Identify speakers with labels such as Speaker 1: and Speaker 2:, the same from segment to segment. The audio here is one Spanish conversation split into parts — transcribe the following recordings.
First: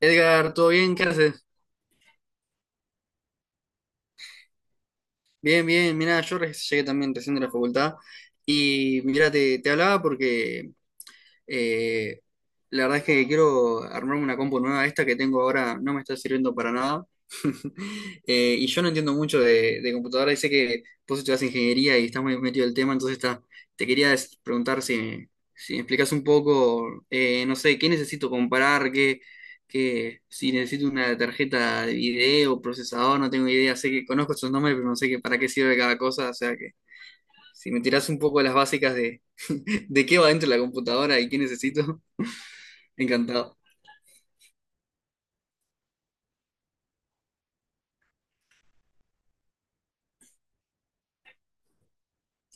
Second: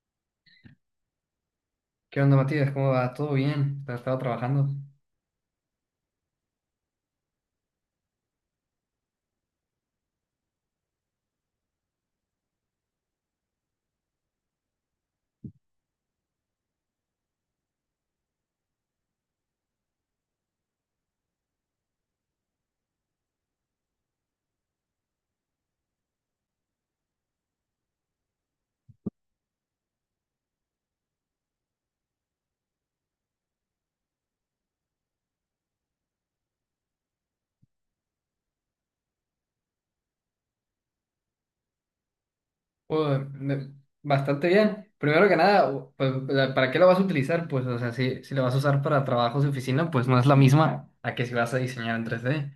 Speaker 1: Edgar, ¿todo bien? ¿Qué haces?
Speaker 2: ¿Qué onda, Matías? ¿Cómo va? ¿Todo bien? ¿Has estado trabajando?
Speaker 1: Bien, bien. Mira, yo llegué también recién de la facultad y mira, te hablaba porque Eh, la verdad es que quiero armarme una compu nueva. Esta que tengo ahora no me está sirviendo para nada. Y yo no entiendo mucho de computadora y sé que vos estudias ingeniería y estás muy metido en el tema, entonces está, te quería preguntar si, si me explicas un poco, no sé, qué necesito comprar, qué, si necesito una tarjeta de video, procesador, no tengo idea, sé que conozco estos nombres, pero no sé qué, para qué sirve cada cosa, o sea si me tirás un poco las básicas de, de qué va dentro de la computadora y qué necesito,
Speaker 2: Pues,
Speaker 1: encantado.
Speaker 2: me- Bastante bien. Primero que nada, ¿para qué lo vas a utilizar? Pues, o sea, si lo vas a usar para trabajos de oficina, pues no es la misma a que si vas a diseñar en 3D.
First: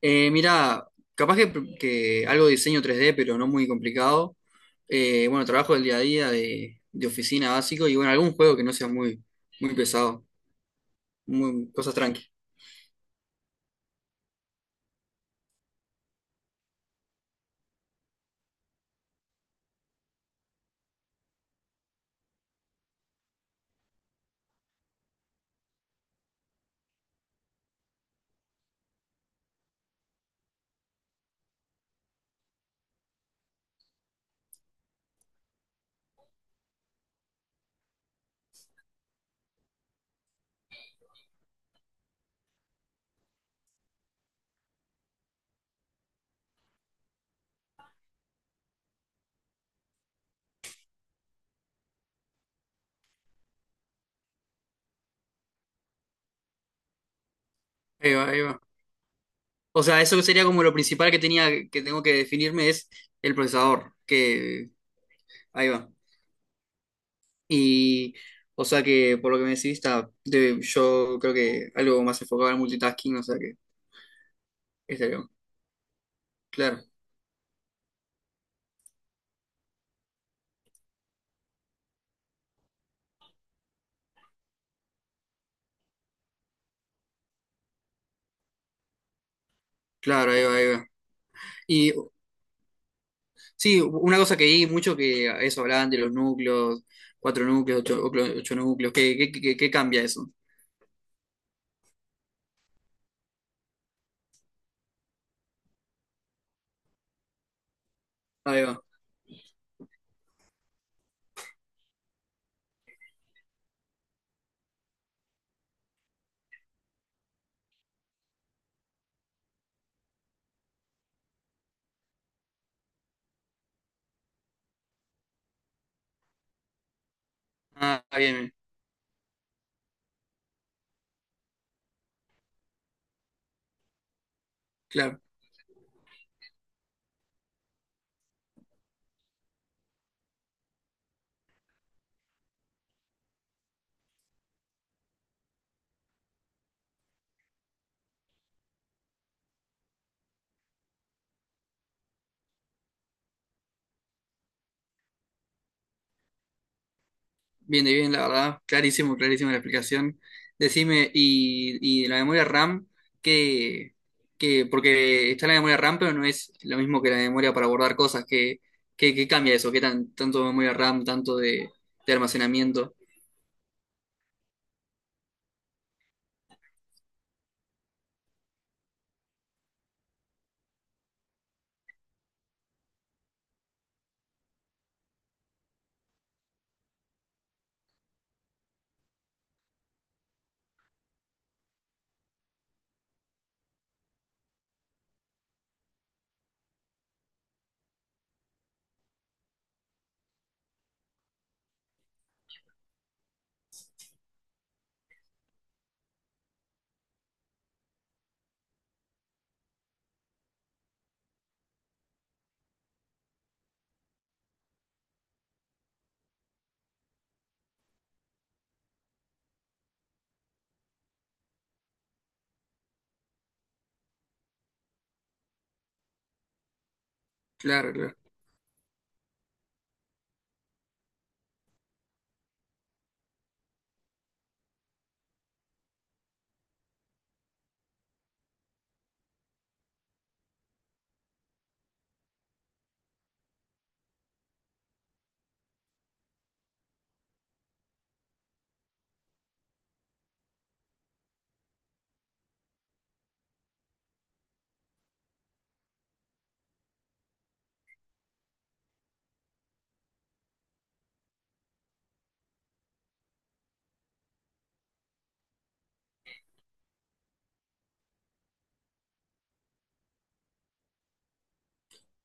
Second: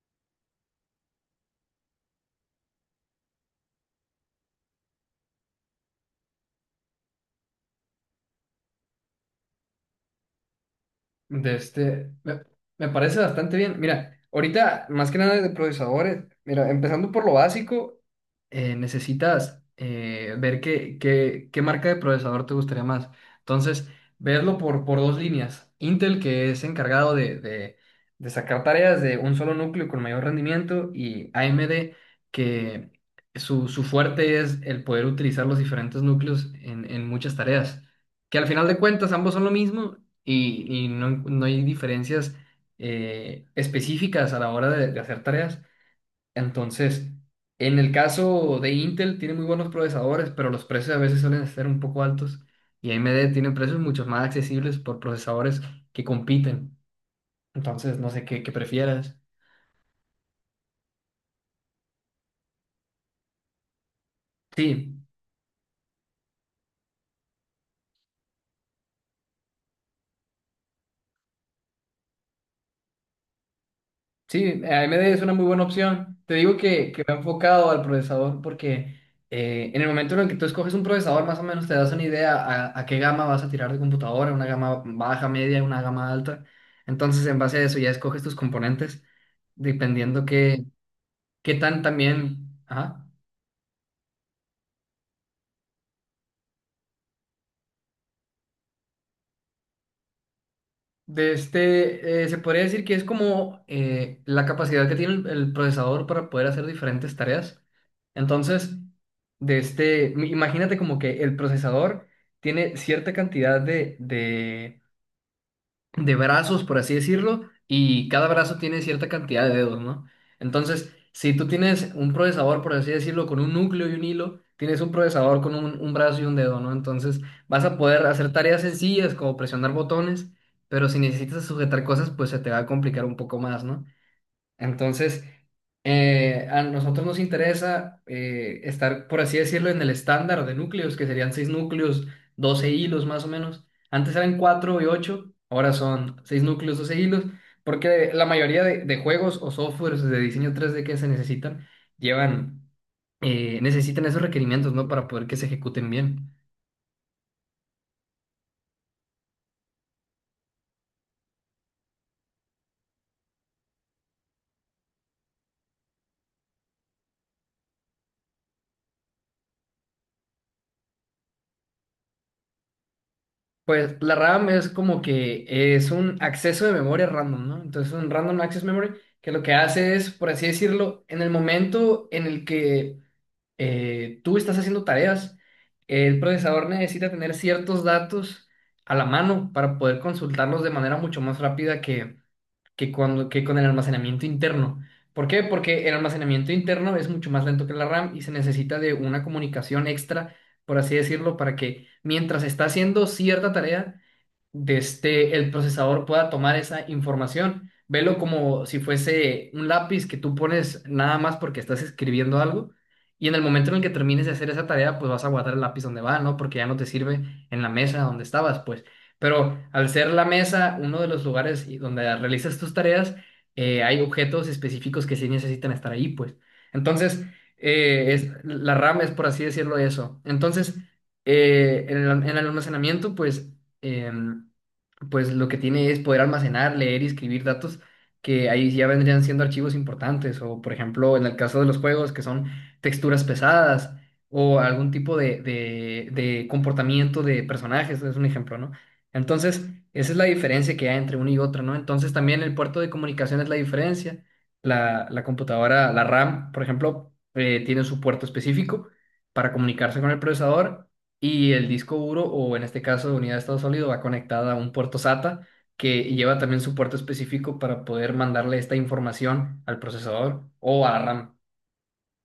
Speaker 1: Mira, capaz que algo de diseño 3D, pero no muy complicado. Bueno, trabajo del día a día de oficina básico y bueno, algún juego que no sea muy, muy pesado,
Speaker 2: De
Speaker 1: muy, cosas
Speaker 2: este,
Speaker 1: tranqui.
Speaker 2: me, me parece bastante bien. Mira, ahorita, más que nada de procesadores, mira, empezando por lo básico, necesitas ver qué marca de procesador te gustaría más. Entonces, verlo por dos líneas. Intel, que es encargado de sacar tareas de un solo núcleo con mayor rendimiento, y AMD, que su fuerte es el poder utilizar los diferentes núcleos en muchas tareas, que al final de cuentas ambos son lo mismo, y no hay diferencias específicas a la hora de hacer tareas. Entonces, en el caso de Intel, tiene muy buenos procesadores, pero los precios a veces suelen ser un poco altos y AMD tiene precios mucho más accesibles por procesadores que compiten. Entonces, no
Speaker 1: Ahí
Speaker 2: sé
Speaker 1: va, ahí
Speaker 2: qué
Speaker 1: va.
Speaker 2: prefieras.
Speaker 1: O sea, eso sería como lo principal que tenía, que tengo que definirme es el procesador, que
Speaker 2: Sí.
Speaker 1: ahí va. Y, o sea que, por lo que me decís, está, yo creo que algo más enfocado al multitasking, o sea que
Speaker 2: Sí, AMD
Speaker 1: estaría
Speaker 2: es
Speaker 1: bueno.
Speaker 2: una muy buena opción. Te digo
Speaker 1: Claro,
Speaker 2: que me he enfocado al procesador porque en el momento en el que tú escoges un procesador, más o menos te das una idea a qué gama vas a tirar de computadora, una gama baja, media, una gama alta. Entonces, en base a eso ya escoges tus componentes, dependiendo
Speaker 1: claro, ahí va, ahí va.
Speaker 2: qué tan
Speaker 1: Y
Speaker 2: también... Ajá.
Speaker 1: sí, una cosa que vi mucho que eso hablaban de los núcleos, cuatro núcleos, ocho, ocho núcleos, ¿qué, qué, qué cambia eso?
Speaker 2: Se podría decir que es como la capacidad que tiene el procesador para poder hacer diferentes tareas.
Speaker 1: Ahí
Speaker 2: Entonces,
Speaker 1: va.
Speaker 2: imagínate como que el procesador tiene cierta cantidad de brazos, por así decirlo, y cada brazo tiene cierta cantidad de dedos, ¿no? Entonces, si tú tienes un procesador, por así decirlo, con un núcleo y un hilo, tienes un procesador con un brazo y un dedo, ¿no? Entonces, vas a
Speaker 1: Ah,
Speaker 2: poder hacer
Speaker 1: bien, bien,
Speaker 2: tareas sencillas como presionar botones, pero si necesitas sujetar cosas, pues se te va a complicar un poco más, ¿no?
Speaker 1: claro.
Speaker 2: Entonces, a nosotros nos interesa estar, por así decirlo, en el estándar de núcleos, que serían 6 núcleos, 12 hilos más o menos. Antes eran 4 y 8, ahora son 6 núcleos, 12 hilos, porque la mayoría de juegos o softwares de diseño 3D que se necesitan llevan, necesitan esos requerimientos, ¿no? Para poder que se ejecuten bien.
Speaker 1: Bien, de bien, la verdad. Clarísimo, clarísimo la explicación. Decime, y la memoria RAM, que, que, porque está la memoria RAM, pero no es lo mismo que la memoria para guardar cosas. ¿Qué, qué, qué cambia eso? ¿Qué tan, tanto de memoria RAM, tanto de almacenamiento?
Speaker 2: Pues la RAM es como que es un acceso de memoria random, ¿no? Entonces un random access memory, que lo que hace es, por así decirlo, en el momento en el que tú estás haciendo tareas, el procesador necesita tener ciertos datos a la mano para poder consultarlos de manera mucho más rápida que con el almacenamiento interno. ¿Por qué? Porque el almacenamiento interno es mucho más lento que la RAM y se necesita de una comunicación extra, por así decirlo, para que mientras está haciendo cierta tarea, el procesador pueda tomar esa información. Velo como si fuese un lápiz que tú pones nada más porque estás escribiendo algo, y en el momento en el que termines de hacer esa tarea, pues vas a guardar el lápiz donde va, ¿no? Porque ya no te sirve en la mesa donde estabas, pues. Pero al ser la mesa uno de los lugares y donde realizas tus tareas, hay objetos específicos que sí necesitan estar ahí, pues. Entonces,
Speaker 1: Claro, claro.
Speaker 2: la RAM es, por así decirlo, eso. Entonces, en en el almacenamiento, pues em, pues lo que tiene es poder almacenar, leer y escribir datos que ahí ya vendrían siendo archivos importantes, o por ejemplo, en el caso de los juegos, que son texturas pesadas o algún tipo de comportamiento de personajes, es un ejemplo, ¿no? Entonces, esa es la diferencia que hay entre uno y otro, ¿no? Entonces, también el puerto de comunicación es la diferencia. La computadora, la RAM, por ejemplo, tiene su puerto específico para comunicarse con el procesador y el disco duro, o en este caso unidad de estado sólido, va conectada a un puerto SATA que lleva también su puerto específico para poder mandarle esta información al procesador o a la RAM.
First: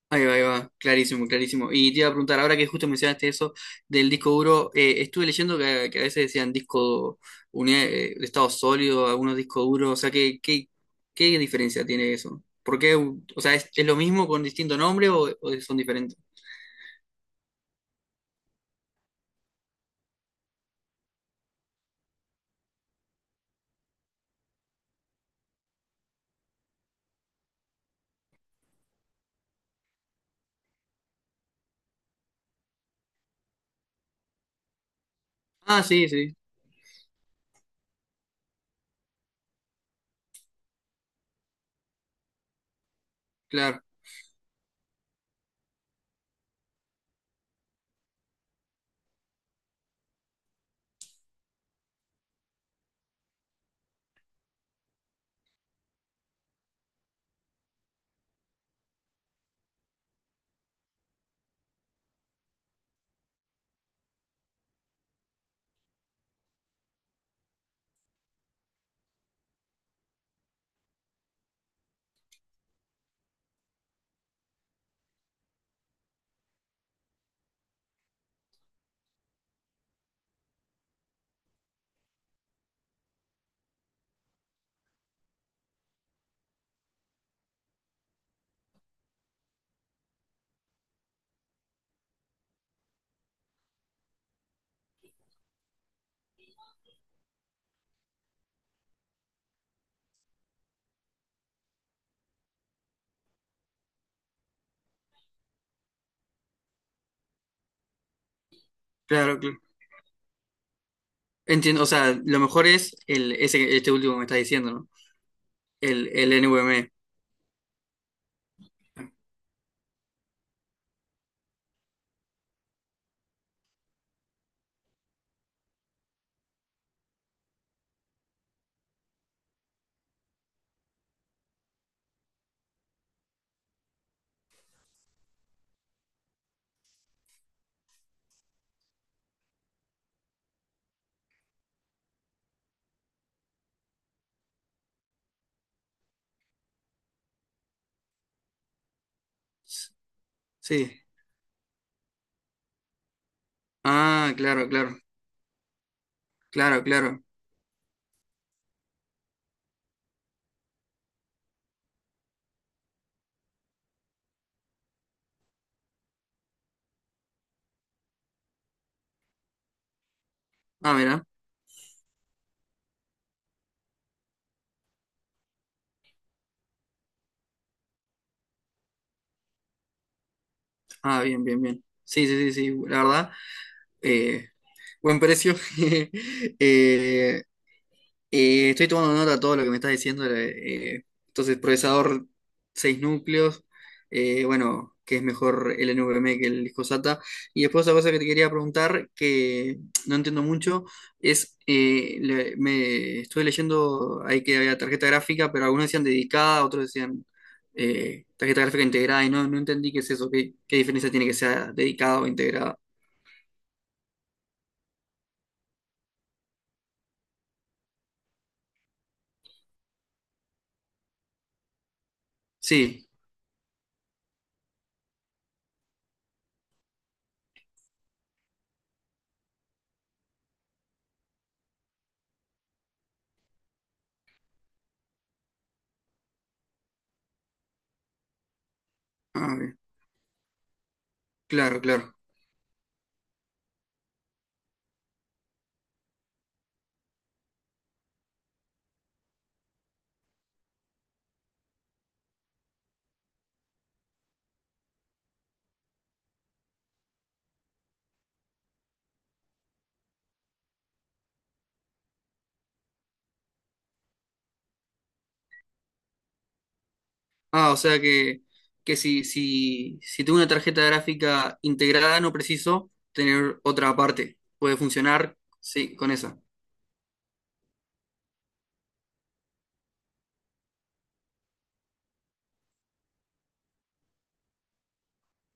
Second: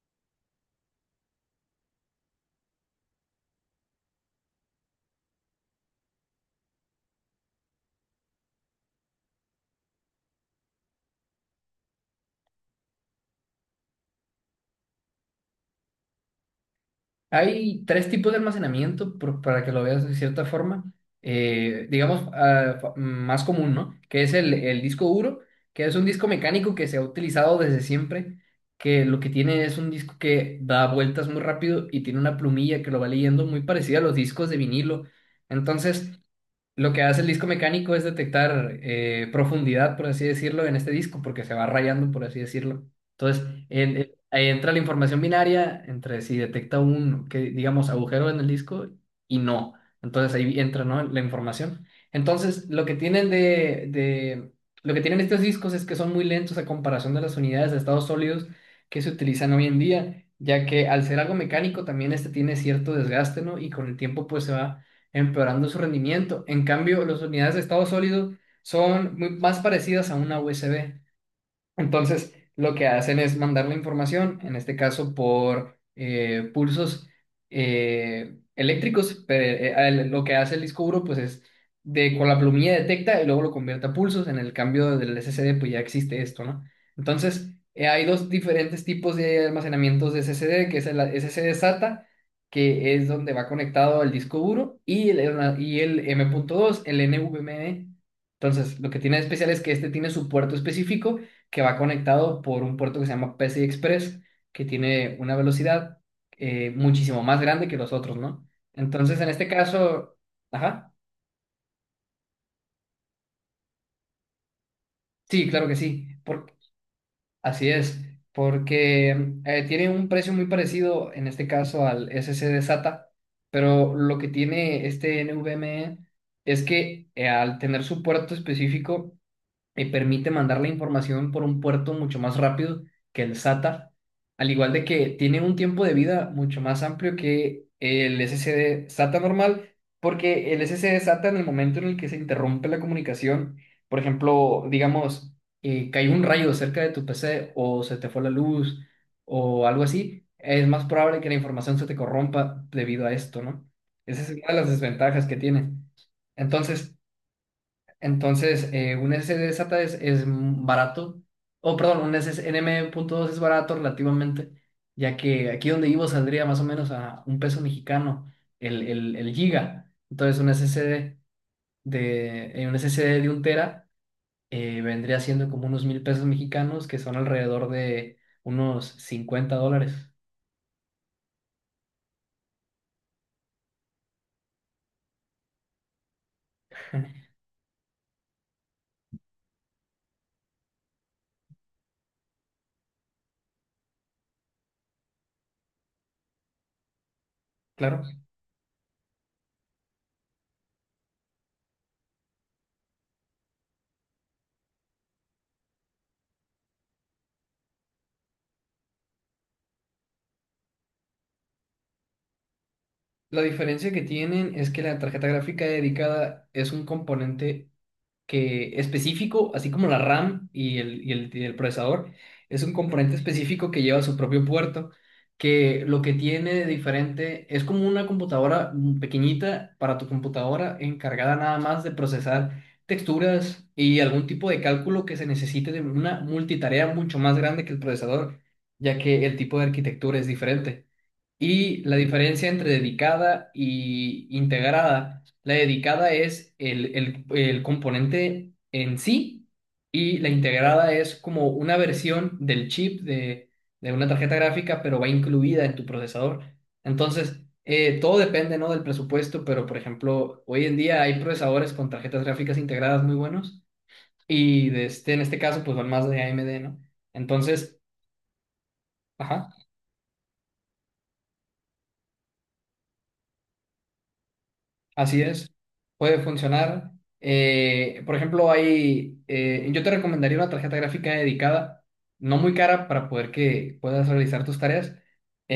Speaker 1: Ahí va, clarísimo, clarísimo. Y te iba a preguntar, ahora que justo mencionaste eso del disco duro, estuve leyendo que a veces decían disco unidad, de estado sólido, algunos discos duros, o sea, ¿qué, qué, qué diferencia tiene eso? ¿Por qué? O sea, es lo mismo con distinto nombre o son diferentes?
Speaker 2: Hay tres tipos de almacenamiento, para que lo veas de cierta forma, digamos, ah, más común, ¿no? Que es el disco duro, que es un disco mecánico que se ha utilizado desde siempre, que lo que tiene es un disco que da vueltas muy rápido y tiene una plumilla que lo va leyendo muy parecida a los discos de vinilo.
Speaker 1: Ah, sí,
Speaker 2: Entonces,
Speaker 1: sí,
Speaker 2: lo que hace el disco mecánico es detectar profundidad, por así decirlo, en este disco, porque se va rayando, por así decirlo. Entonces,
Speaker 1: claro,
Speaker 2: ahí entra la información binaria entre si detecta un, que, digamos, agujero en el disco y no. Entonces ahí entra, ¿no?, la información. Entonces, lo que tienen lo que tienen estos discos es que son muy lentos a comparación de las unidades de estados sólidos que se utilizan hoy en día, ya que al ser algo mecánico también este tiene cierto desgaste, ¿no? Y con el tiempo pues se va empeorando su rendimiento. En cambio, las unidades de estado sólido son más parecidas a una USB. Entonces, lo que hacen es mandar la información, en este caso por pulsos eléctricos, pero lo que hace el disco duro pues es de con la plumilla detecta y luego lo convierte a pulsos, en el cambio del SSD pues ya existe esto, ¿no? Entonces, hay dos diferentes tipos de almacenamientos de SSD, que es el SSD SATA, que es donde va conectado el disco duro, y y el M.2, el NVMe. Entonces, lo que tiene de especial es que este tiene su puerto específico que va conectado por un puerto que se llama PSI Express, que tiene una velocidad muchísimo más grande que los otros, ¿no? Entonces, en
Speaker 1: claro,
Speaker 2: este
Speaker 1: claro.
Speaker 2: caso, ajá,
Speaker 1: Entiendo, o sea, lo mejor es el, ese, este último que me estás diciendo, ¿no?
Speaker 2: sí, claro que sí,
Speaker 1: El NVMe.
Speaker 2: así es, porque tiene un precio muy parecido, en este caso, al SC de SATA, pero lo que tiene este NVMe es que, al tener su puerto específico, y permite mandar la información por un puerto mucho más rápido que el SATA, al igual de que tiene un tiempo de vida mucho más amplio que el SSD SATA normal, porque el SSD SATA en el momento en el que se interrumpe la comunicación, por ejemplo, digamos, cayó un rayo cerca de tu PC o se te fue la luz o algo así, es más
Speaker 1: Sí.
Speaker 2: probable que la información se te corrompa debido a esto, ¿no? Esa es
Speaker 1: Ah,
Speaker 2: una de
Speaker 1: claro,
Speaker 2: las
Speaker 1: claro,
Speaker 2: desventajas que tiene.
Speaker 1: claro,
Speaker 2: Entonces,
Speaker 1: claro.
Speaker 2: entonces, un SSD SATA es barato, o perdón, un NM.2 es barato relativamente, ya que aquí donde vivo saldría más o menos a un peso mexicano el giga. Entonces, un
Speaker 1: Ah,
Speaker 2: SSD
Speaker 1: mira.
Speaker 2: un SSD de un tera vendría siendo como unos 1000 pesos mexicanos, que son alrededor de unos 50 dólares.
Speaker 1: Ah, bien, bien, bien. Sí, sí, sí, sí. La verdad, eh, buen precio. Eh, estoy tomando nota de todo lo que me estás diciendo. Entonces, procesador 6 núcleos. Bueno, que es mejor el NVMe que el disco SATA. Y después otra
Speaker 2: Claro.
Speaker 1: cosa que te quería preguntar, que no entiendo mucho, es, me estuve leyendo ahí que había tarjeta gráfica, pero algunos decían dedicada, otros decían tarjeta gráfica integrada, y no, no entendí qué es eso, qué, qué diferencia tiene que sea dedicada o integrada.
Speaker 2: La diferencia que tienen es que la tarjeta gráfica dedicada es un componente que específico, así como la RAM y el procesador, es un
Speaker 1: Sí,
Speaker 2: componente específico que lleva su propio puerto, que lo que tiene de diferente es como una computadora, mm, pequeñita para tu computadora encargada nada más de procesar texturas y algún tipo de cálculo que se necesite de una multitarea mucho más grande que el procesador, ya que el
Speaker 1: ah,
Speaker 2: tipo de
Speaker 1: bien,
Speaker 2: arquitectura es diferente.
Speaker 1: claro,
Speaker 2: Y la
Speaker 1: claro.
Speaker 2: diferencia entre dedicada y integrada, la dedicada es el componente en sí, y la integrada es como una versión del chip de una tarjeta gráfica, pero va incluida en tu procesador. Entonces, todo depende, ¿no?, del presupuesto, pero por ejemplo, hoy en día hay procesadores con tarjetas gráficas integradas muy buenos y de este, en este caso, pues van más de AMD, ¿no?
Speaker 1: Ah, o
Speaker 2: Entonces,
Speaker 1: sea que si,
Speaker 2: ajá.
Speaker 1: si, si tengo una tarjeta gráfica integrada, no preciso tener otra aparte. Puede
Speaker 2: Así
Speaker 1: funcionar,
Speaker 2: es,
Speaker 1: sí, con
Speaker 2: puede
Speaker 1: esa.
Speaker 2: funcionar. Por ejemplo, hay, yo te recomendaría una tarjeta gráfica dedicada, no muy cara para poder que puedas realizar tus tareas,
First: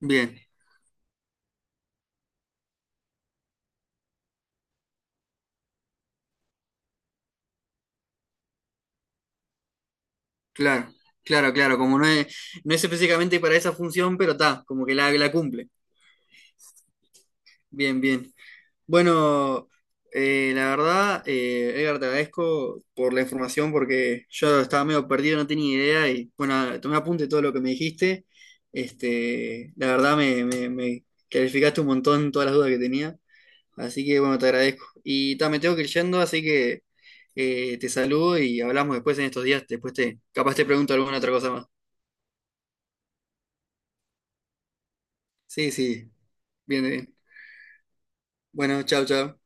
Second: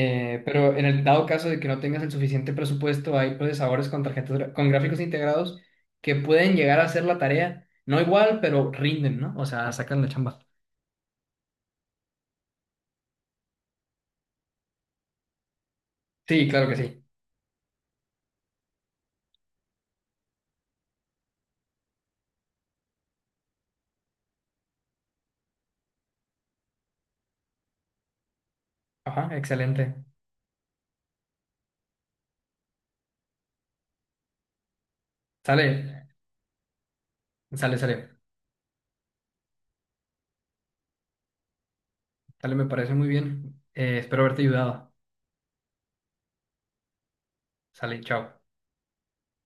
Speaker 1: Bien,
Speaker 2: pero en el dado caso de que no tengas el suficiente presupuesto, hay procesadores con con gráficos integrados que pueden llegar a hacer la tarea, no igual, pero rinden, ¿no? O sea, sacan la chamba.
Speaker 1: claro, claro, claro. Como no es, no es específicamente para esa función, pero está, como que la cumple.
Speaker 2: Sí, claro que sí.
Speaker 1: Bien, bien. Bueno, la verdad, Edgar, te agradezco por la información porque yo estaba medio perdido, no tenía idea y bueno, tomé apunte de todo lo que me dijiste.
Speaker 2: Ajá,
Speaker 1: Este, la
Speaker 2: excelente.
Speaker 1: verdad, me clarificaste un montón todas las dudas que tenía, así que bueno, te agradezco. Y ta, me tengo que ir
Speaker 2: Sale,
Speaker 1: yendo, así que te
Speaker 2: sale.
Speaker 1: saludo y hablamos después en estos días, después te, capaz te pregunto alguna otra cosa más.
Speaker 2: Sale, me parece muy bien. Espero haberte ayudado.
Speaker 1: Sí, sí, bien, bien.
Speaker 2: Sale, chao.
Speaker 1: Bueno, chao, chao.